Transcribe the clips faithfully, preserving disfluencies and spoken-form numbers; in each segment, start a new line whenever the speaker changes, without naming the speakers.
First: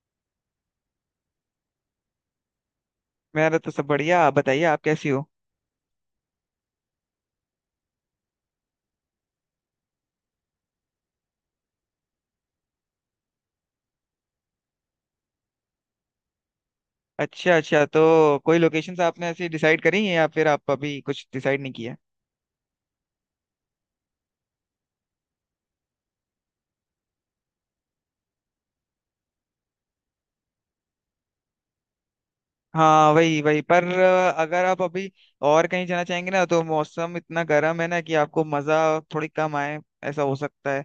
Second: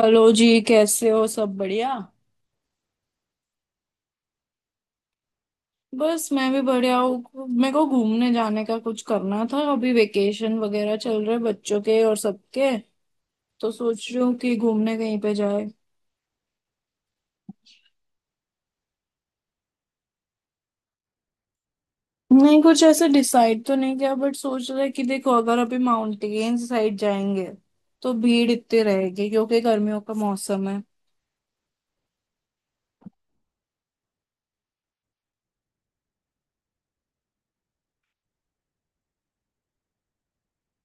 Hello जी, कैसे हो? सब बढ़िया।
मेरा तो सब बढ़िया। आप बताइए, आप कैसी हो?
बस मैं भी बढ़िया हूँ। मेरे को घूमने जाने का कुछ करना था। अभी वेकेशन वगैरह चल रहे बच्चों के और सबके। तो सोच रही हूँ कि घूमने कहीं पे जाए।
अच्छा अच्छा। तो कोई लोकेशंस आपने ऐसी डिसाइड करी हैं या फिर आप अभी कुछ डिसाइड नहीं किया?
नहीं, कुछ ऐसे डिसाइड तो नहीं किया बट सोच रहे कि देखो, अगर अभी माउंटेन साइड जाएंगे तो भीड़ इतनी रहेगी क्योंकि गर्मियों का मौसम है।
हाँ, वही वही पर अ, अगर आप अभी और कहीं जाना चाहेंगे ना तो मौसम इतना गर्म है ना कि आपको मज़ा थोड़ी कम आए। ऐसा हो सकता है।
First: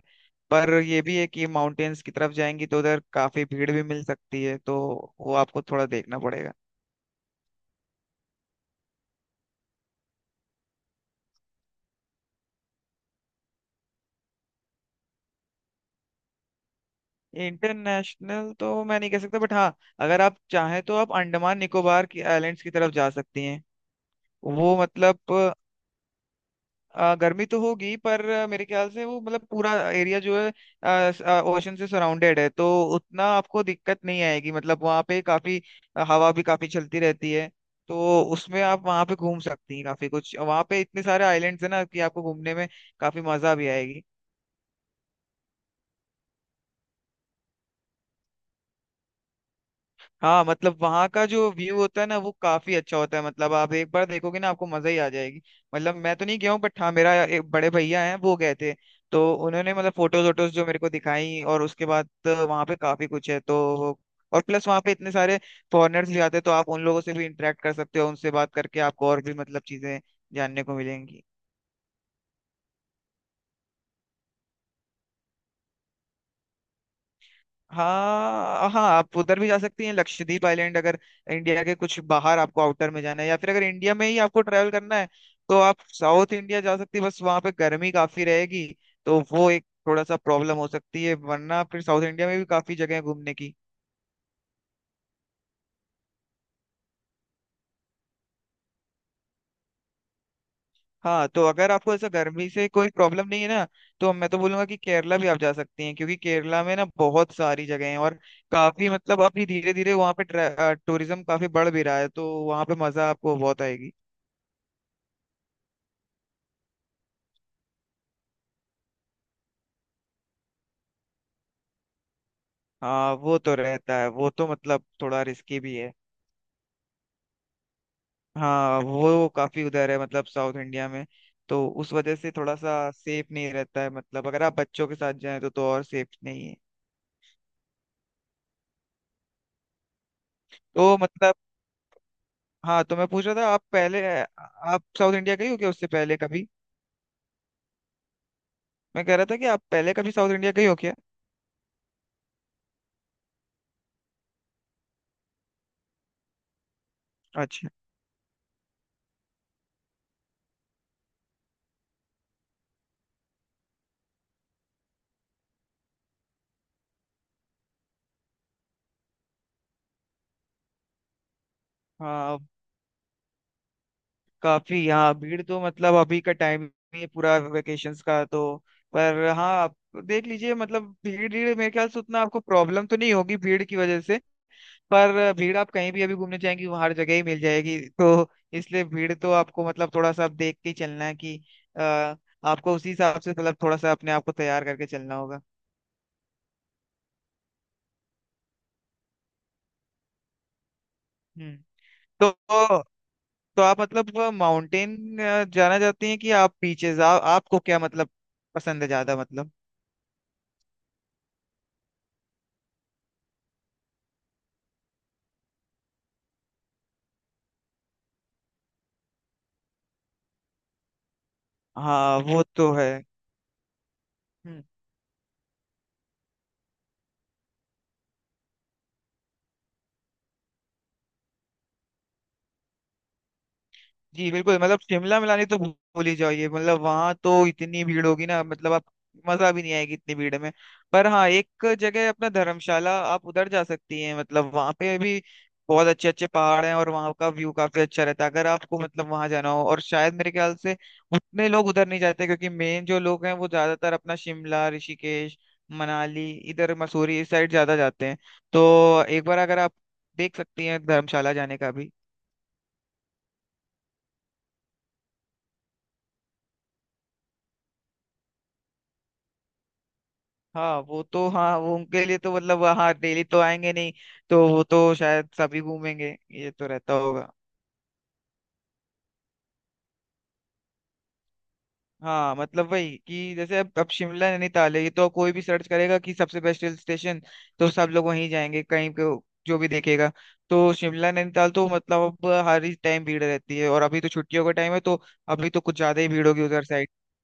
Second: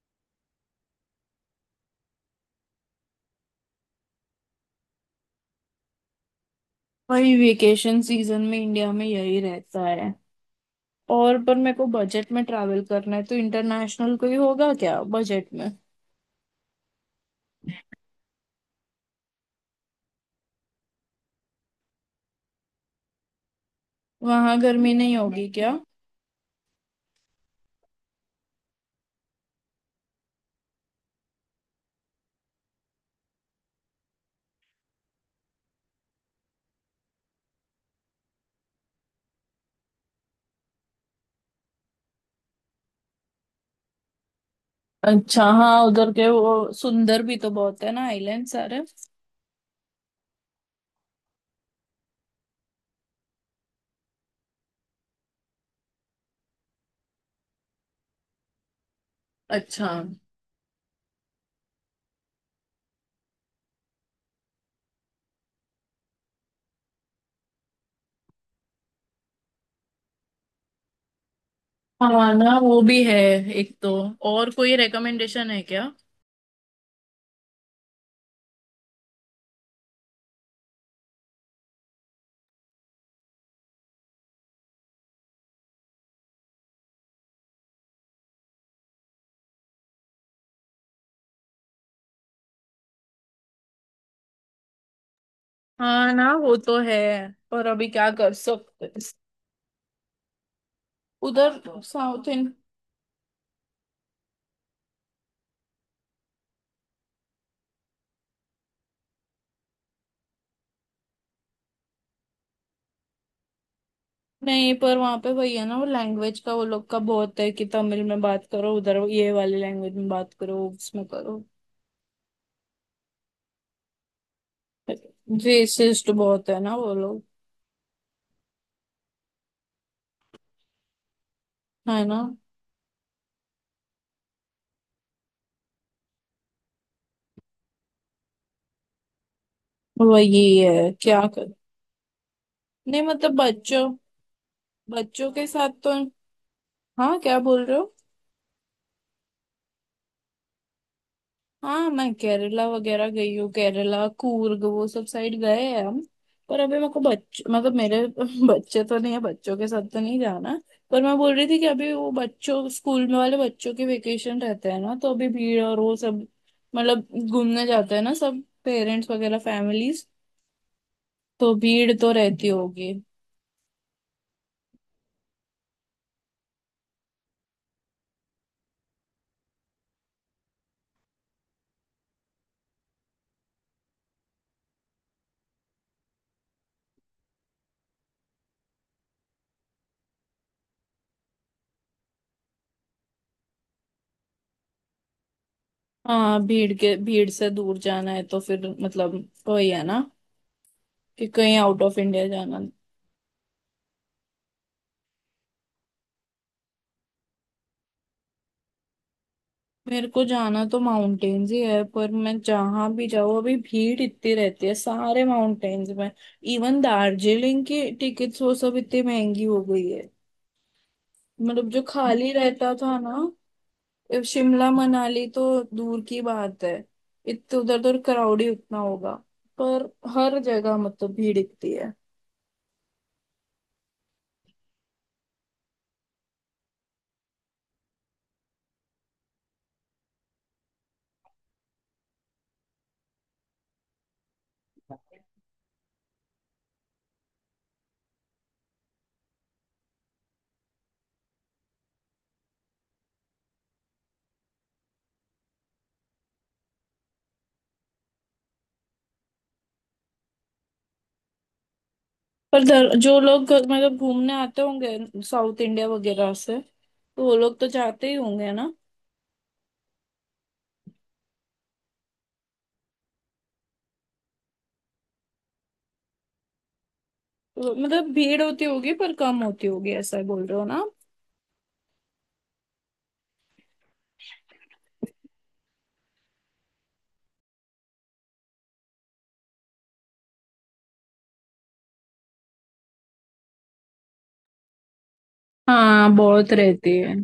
पर ये भी है कि माउंटेन्स की तरफ जाएंगी तो उधर काफ़ी भीड़ भी मिल सकती है, तो वो आपको थोड़ा देखना पड़ेगा।
वही वेकेशन सीजन में इंडिया में यही रहता है। और पर मेरे को बजट में ट्रैवल करना है, तो इंटरनेशनल कोई होगा क्या बजट में?
इंटरनेशनल तो मैं नहीं कह सकता, बट हाँ, अगर आप चाहें तो आप अंडमान निकोबार की आइलैंड्स की तरफ जा सकती हैं।
वहां
वो
गर्मी नहीं होगी
मतलब
क्या?
अ, गर्मी तो होगी, पर आ, मेरे ख्याल से वो मतलब पूरा एरिया जो है ओशन से सराउंडेड है, तो उतना आपको दिक्कत नहीं आएगी। मतलब वहाँ पे काफी अ, हवा भी काफी चलती रहती है, तो उसमें आप वहाँ पे घूम सकती हैं। काफी कुछ वहाँ पे इतने सारे आइलैंड्स हैं ना कि आपको घूमने में काफी मजा भी आएगी।
अच्छा। हाँ, उधर के वो सुंदर भी तो बहुत है ना आइलैंड सारे।
हाँ मतलब वहाँ का जो व्यू होता है ना वो काफी अच्छा होता है। मतलब आप एक बार देखोगे ना आपको मजा ही आ जाएगी। मतलब मैं तो नहीं गया हूँ, बट हाँ, मेरा एक बड़े भैया हैं वो गए थे। तो उन्होंने
अच्छा।
मतलब फोटोज वोटोज जो मेरे को दिखाई, और उसके बाद तो वहाँ पे काफी कुछ है। तो और प्लस वहाँ पे इतने सारे फॉरेनर्स भी आते हैं, तो आप उन लोगों से भी इंटरेक्ट कर सकते हो। उनसे बात करके आपको और भी मतलब चीजें जानने को मिलेंगी।
हाँ ना, वो भी है। एक तो। और कोई रेकमेंडेशन है क्या?
हाँ हाँ, आप उधर भी जा सकती हैं, लक्षद्वीप आइलैंड। अगर इंडिया के कुछ बाहर आपको आउटर में जाना है या फिर अगर इंडिया में ही आपको ट्रैवल करना है, तो आप साउथ इंडिया जा सकती हैं। बस वहाँ पे गर्मी काफी रहेगी, तो वो एक थोड़ा सा प्रॉब्लम हो सकती है। वरना फिर साउथ इंडिया में भी काफी जगह है घूमने की।
हाँ ना, वो तो है। पर अभी क्या कर सकते हैं।
हाँ, तो
उधर
अगर आपको ऐसा
साउथ इंड
गर्मी से कोई प्रॉब्लम नहीं है ना, तो मैं तो बोलूंगा कि केरला भी आप जा सकती हैं, क्योंकि केरला में ना बहुत सारी जगह हैं। और काफी मतलब अभी धीरे धीरे वहाँ पे टूरिज्म काफी बढ़ भी रहा है, तो वहाँ पे मजा आपको बहुत आएगी।
नहीं, पर वहां पे वही है ना, वो लैंग्वेज का, वो लोग का बहुत है कि तमिल में बात करो, उधर ये वाली लैंग्वेज में बात करो, उसमें करो।
हाँ वो तो रहता है, वो तो मतलब थोड़ा रिस्की भी है।
रेसिस्ट बहुत है ना वो लोग।
हाँ वो काफी उधर है मतलब साउथ इंडिया में। तो उस
है
वजह
ना।
से थोड़ा सा सेफ नहीं रहता है। मतलब अगर आप बच्चों के साथ जाएं तो तो और सेफ नहीं है।
वही है
तो
क्या?
मतलब हाँ, तो
नहीं
मैं पूछ
मतलब
रहा था आप
बच्चों
पहले आप साउथ
बच्चों
इंडिया
के
गई हो
साथ
क्या उससे
तो।
पहले कभी?
हाँ, क्या बोल रहे हो?
मैं कह रहा था कि आप पहले कभी साउथ इंडिया गई हो क्या?
हाँ, मैं केरला वगैरह गई हूँ। केरला, कूर्ग वो सब साइड गए हैं हम। पर अभी मेरे को बच्चे
अच्छा।
मतलब मेरे बच्चे तो नहीं है, बच्चों के साथ तो नहीं जाना। पर मैं बोल रही थी कि अभी वो बच्चों स्कूल में वाले बच्चों के वेकेशन रहते हैं ना, तो अभी भीड़ और वो सब। मतलब घूमने जाते हैं ना सब पेरेंट्स वगैरह फैमिलीज। तो भीड़ तो
हाँ
रहती होगी।
काफी, हाँ भीड़ तो मतलब अभी का टाइम ही है पूरा वेकेशंस का तो। पर हाँ आप देख लीजिए। मतलब भीड़ भीड़ मेरे ख्याल से उतना आपको प्रॉब्लम तो नहीं होगी भीड़ की वजह से। पर भीड़ आप कहीं भी अभी घूमने जाएंगी वहाँ हर जगह ही मिल जाएगी, तो इसलिए भीड़ तो आपको मतलब थोड़ा सा आप देख के ही चलना है कि अ, आपको उसी हिसाब से मतलब थोड़ा सा अपने आप को तैयार करके चलना होगा।
हाँ, भीड़ के भीड़ से दूर जाना है तो फिर मतलब वही है ना, कि कहीं
हम्म।
आउट ऑफ इंडिया
तो
जाना।
तो आप मतलब माउंटेन जाना चाहती हैं कि आप बीचेस, आप आपको क्या मतलब पसंद है ज्यादा मतलब?
मेरे को जाना तो माउंटेन्स ही है। पर मैं जहां भी जाऊँ अभी भीड़ इतनी रहती है सारे माउंटेन्स में। इवन दार्जिलिंग की टिकट्स वो सब इतनी महंगी हो गई है। मतलब जो
हाँ
खाली
वो तो
रहता
है।
था ना। ए,
हम्म।
शिमला मनाली तो दूर की बात है। इतने उधर उधर क्राउड ही उतना होगा। पर हर जगह मतलब भीड़ इतनी है।
जी बिल्कुल। मतलब शिमला मिलानी तो भू- भूल ही जाइए। मतलब वहां तो इतनी भीड़ होगी ना मतलब आप मजा भी नहीं आएगी इतनी भीड़ में। पर हाँ एक जगह है अपना धर्मशाला, आप उधर जा सकती हैं। मतलब वहां पे भी बहुत अच्छे अच्छे पहाड़ हैं और वहां का व्यू काफी अच्छा रहता है, अगर आपको मतलब वहां जाना हो। और शायद मेरे ख्याल से उतने लोग उधर नहीं जाते, क्योंकि मेन जो लोग हैं वो ज्यादातर अपना शिमला ऋषिकेश मनाली इधर मसूरी इस साइड ज्यादा जाते हैं। तो एक बार अगर आप देख सकती हैं धर्मशाला जाने का भी।
पर दर, जो लोग मतलब घूमने आते होंगे साउथ इंडिया वगैरह से, तो वो लोग तो जाते ही होंगे ना।
हाँ वो तो हाँ वो उनके लिए तो मतलब हाँ डेली तो आएंगे नहीं, तो वो तो शायद सभी घूमेंगे ये तो रहता होगा।
मतलब भीड़ होती होगी पर कम होती होगी, ऐसा बोल रहे हो ना आप?
हाँ मतलब वही, कि जैसे अब अब शिमला नैनीताल है, ये तो कोई भी सर्च करेगा कि सबसे बेस्ट हिल स्टेशन, तो सब लोग वहीं जाएंगे कहीं पे जो भी देखेगा। तो शिमला नैनीताल तो मतलब अब हर ही टाइम भीड़ रहती है, और अभी तो छुट्टियों का टाइम है, तो अभी तो कुछ ज्यादा ही
हाँ,
भीड़ होगी
बहुत
उधर साइड।
रहती है।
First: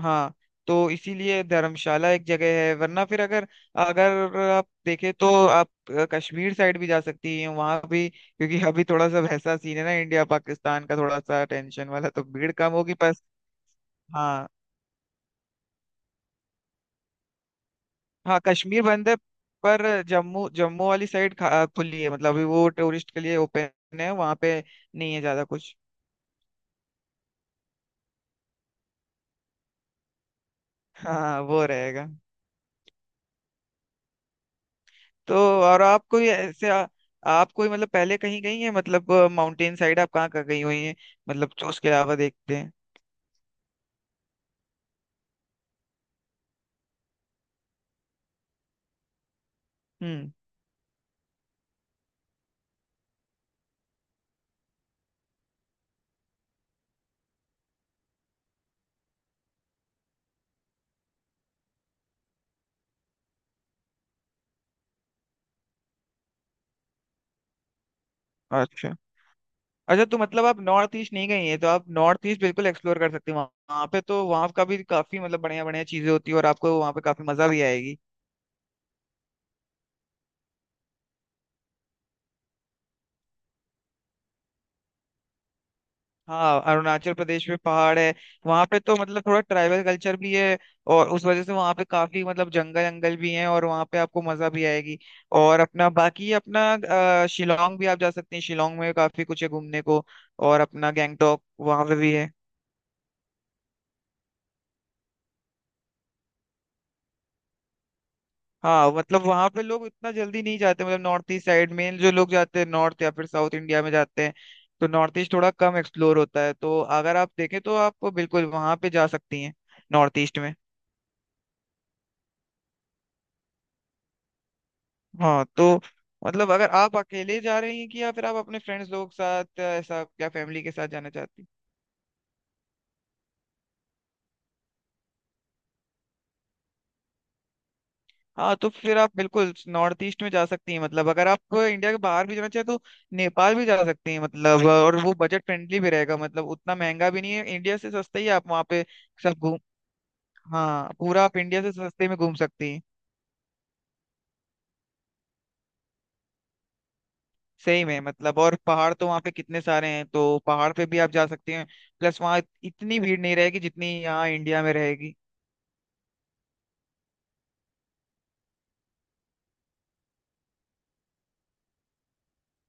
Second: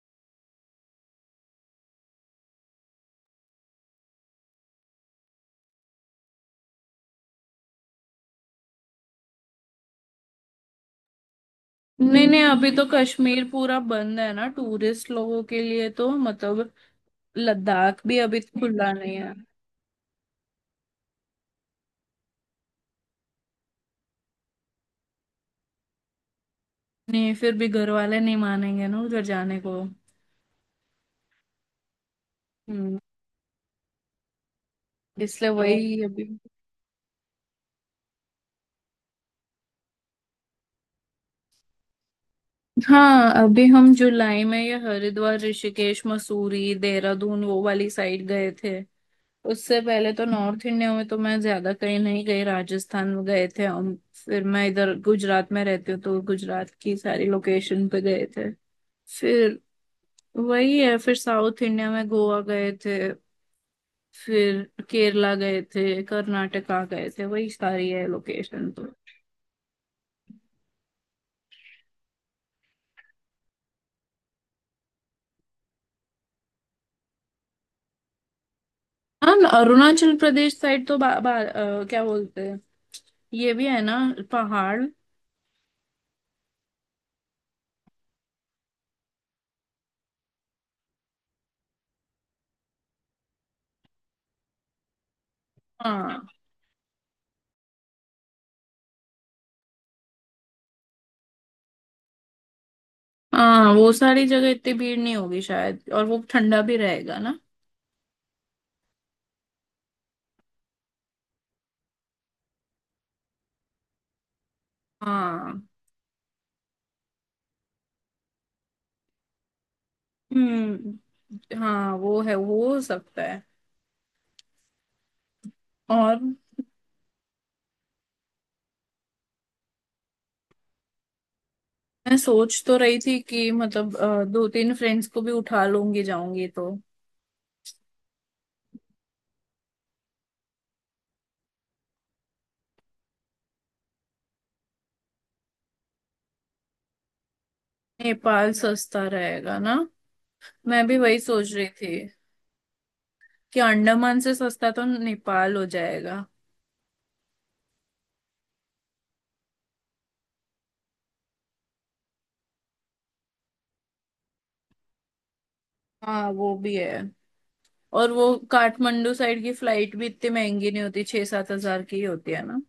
हाँ, तो इसीलिए धर्मशाला एक जगह है। वरना फिर अगर अगर आप देखें तो आप अ, कश्मीर साइड भी जा सकती हैं, वहां भी, क्योंकि अभी थोड़ा सा वैसा सीन है ना इंडिया पाकिस्तान का, थोड़ा सा टेंशन वाला, तो
नहीं नहीं,
भीड़
हम्म अभी
कम
तो
होगी पर।
कश्मीर पूरा बंद है ना
हाँ।
टूरिस्ट लोगों के लिए, तो मतलब लद्दाख भी अभी
हाँ कश्मीर
खुला
बंद है।
नहीं है।
पर जम्मू, जम्मू वाली साइड खा- खुली है। मतलब अभी वो टूरिस्ट के लिए ओपन है। वहां पे नहीं है ज्यादा कुछ।
नहीं, फिर भी घर वाले नहीं मानेंगे ना उधर जाने को।
हाँ वो रहेगा।
हम्म।
तो
इसलिए तो
और
वही
आप
अभी।
कोई ऐसे आ- आप कोई मतलब पहले कहीं गई हैं, मतलब माउंटेन साइड आप कहाँ कहाँ गई हुई हैं, मतलब जो उसके अलावा देखते हैं।
हाँ, अभी हम जुलाई में ये हरिद्वार, ऋषिकेश, मसूरी, देहरादून वो वाली साइड गए थे। उससे पहले तो
हम्म।
नॉर्थ इंडिया में तो मैं ज्यादा कहीं नहीं गई। राजस्थान में गए थे, और फिर मैं इधर गुजरात में रहती हूँ, तो गुजरात की सारी लोकेशन पे गए थे। फिर वही है। फिर साउथ इंडिया में गोवा गए थे। फिर केरला गए थे, कर्नाटका गए थे, वही सारी है लोकेशन तो।
अच्छा अच्छा। तो मतलब आप नॉर्थ ईस्ट नहीं गई हैं, तो आप नॉर्थ ईस्ट बिल्कुल एक्सप्लोर कर सकते हैं वहाँ वहाँ पे तो वहाँ का भी काफी मतलब बढ़िया बढ़िया चीजें होती है और आपको वहाँ पे काफी मजा भी आएगी।
हाँ, न- अरुणाचल प्रदेश साइड तो बा, बा, अ, क्या बोलते हैं, ये भी है ना, पहाड़।
हाँ अरुणाचल प्रदेश में पहाड़ है। वहां पे तो मतलब थोड़ा ट्राइबल कल्चर भी है, और उस वजह से वहां पे काफी मतलब जंगल जंगल भी हैं, और वहां पे आपको मजा भी आएगी। और अपना
हाँ,
बाकी अपना अ, शिलोंग भी आप जा सकते हैं। शिलोंग में काफी कुछ है घूमने को। और अपना गैंगटॉक वहां पे भी है।
हाँ वो सारी जगह इतनी भीड़ नहीं होगी शायद, और वो ठंडा भी रहेगा ना।
हाँ मतलब वहां पे लोग इतना जल्दी नहीं जाते। मतलब नॉर्थ ईस्ट साइड में जो लोग जाते हैं नॉर्थ या फिर साउथ इंडिया में जाते हैं, तो नॉर्थ ईस्ट थोड़ा
हाँ,
कम एक्सप्लोर होता है। तो अगर आप देखें तो आप बिल्कुल वहां पे जा सकती हैं, नॉर्थ ईस्ट में।
हम्म, हाँ, वो है, वो हो सकता है।
हाँ तो
और
मतलब अगर आप अकेले जा रही हैं कि या फिर आप अपने फ्रेंड्स लोग के साथ या ऐसा क्या फैमिली के साथ जाना चाहती हैं?
मैं सोच तो रही थी कि मतलब अ, दो तीन फ्रेंड्स को भी उठा लूंगी जाऊंगी तो।
हाँ तो फिर आप बिल्कुल नॉर्थ ईस्ट में जा सकती हैं। मतलब अगर आप इंडिया के बाहर भी जाना चाहें तो नेपाल भी जा सकती हैं। मतलब और वो बजट फ्रेंडली भी रहेगा, मतलब उतना महंगा भी नहीं है, इंडिया से सस्ता ही है। आप
नेपाल
वहाँ पे
सस्ता
सब
रहेगा
घूम,
ना? मैं
हाँ
भी वही
पूरा आप
सोच
इंडिया
रही
से
थी
सस्ते में घूम सकती हैं।
कि अंडमान से सस्ता तो नेपाल हो जाएगा।
सही में मतलब और पहाड़ तो वहाँ पे कितने सारे हैं, तो पहाड़ पे भी आप जा सकती हैं। प्लस वहाँ इतनी भीड़ नहीं रहेगी जितनी यहाँ इंडिया में रहेगी।
हाँ, वो भी है। और वो काठमांडू साइड की फ्लाइट भी इतनी महंगी नहीं होती, छह सात हजार की ही होती है ना।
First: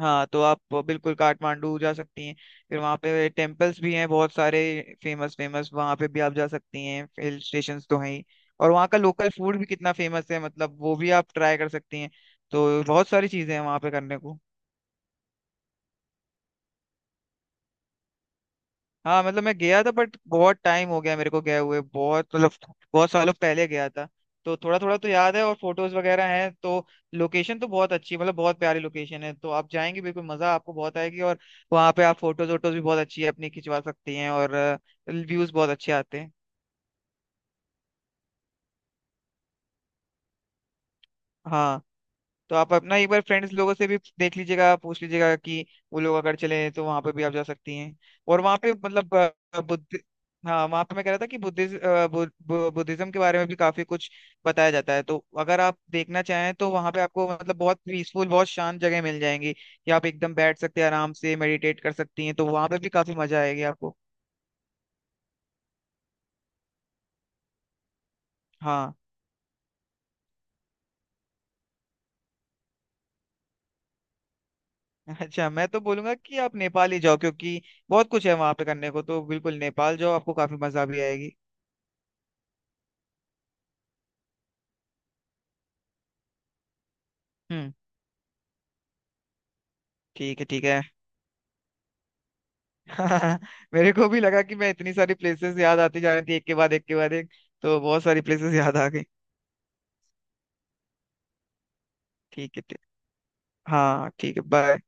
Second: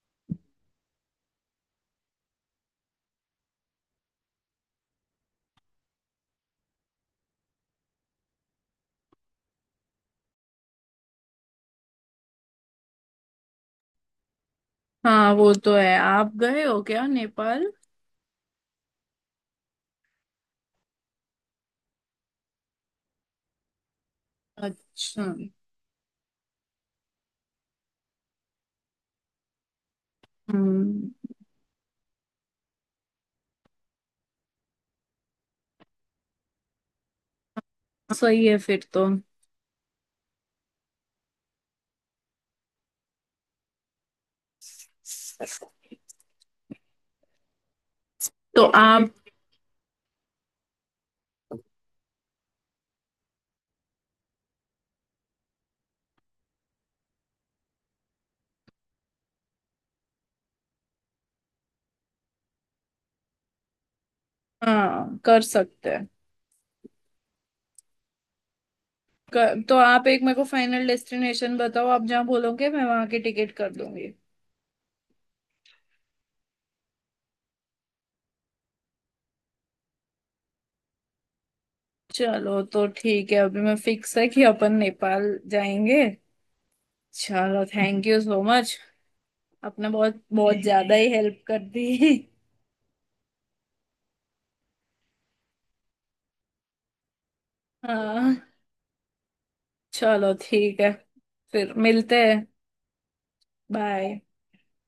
हाँ तो आप बिल्कुल काठमांडू जा सकती हैं। फिर वहाँ पे टेम्पल्स भी हैं बहुत सारे, फेमस फेमस। वहाँ पे भी आप जा सकती हैं, हिल स्टेशंस तो हैं ही। और वहाँ का लोकल फूड भी कितना फेमस है, मतलब वो भी आप ट्राई कर सकती हैं। तो बहुत सारी चीज़ें हैं वहाँ पे करने को।
हाँ, वो तो है। आप गए हो क्या नेपाल?
हाँ मतलब मैं गया था, बट बहुत टाइम हो गया मेरे को गए हुए, बहुत मतलब बहुत सालों पहले गया था। तो थोड़ा थोड़ा तो
अच्छा।
याद है, और फोटोज वगैरह हैं तो लोकेशन तो बहुत अच्छी, मतलब बहुत प्यारी लोकेशन है। तो आप जाएंगे बिल्कुल, मजा आपको बहुत
हम्म।
आएगी। और वहाँ पे आप फोटोज वोटोज भी बहुत अच्छी अपनी खिंचवा सकती हैं, और व्यूज बहुत अच्छे आते हैं।
सही है फिर तो।
हाँ तो आप अपना एक बार फ्रेंड्स लोगों से भी देख लीजिएगा, पूछ लीजिएगा कि वो लोग अगर चले तो वहां पे भी आप जा सकती हैं। और वहां
तो
पे
आप।
मतलब अ, बुद्ध, हाँ वहां पे मैं कह रहा था कि बुद्धिज्म बुद्धिज्म के बारे में भी काफी कुछ बताया जाता है। तो अगर आप देखना चाहें तो वहां पे आपको मतलब बहुत पीसफुल, बहुत शांत जगह मिल जाएंगी कि आप एकदम बैठ सकते हैं आराम से, मेडिटेट कर सकती हैं। तो वहां पे भी काफी मजा आएगी आपको।
हाँ, कर सकते हैं।
हाँ।
कर, तो आप एक मेरे को फाइनल डेस्टिनेशन बताओ, आप जहाँ बोलोगे मैं वहां की टिकट कर दूंगी।
अच्छा, मैं तो बोलूंगा कि आप नेपाल ही जाओ, क्योंकि बहुत कुछ है वहां पे करने को। तो बिल्कुल नेपाल जाओ, आपको काफी मजा भी आएगी।
चलो तो ठीक है, अभी मैं फिक्स है कि अपन नेपाल जाएंगे। चलो,
हम्म।
Thank you so much. आपने बहुत
ठीक है,
बहुत
ठीक है।
ज्यादा ही हेल्प कर दी।
मेरे को भी लगा कि मैं, इतनी सारी प्लेसेस याद आती जा रही थी, एक के बाद एक के बाद एक, तो बहुत सारी
हाँ।
प्लेसेस याद आ गई।
चलो ठीक है। फिर मिलते हैं।
ठीक है ठीक। हाँ
बाय।
ठीक है, बाय।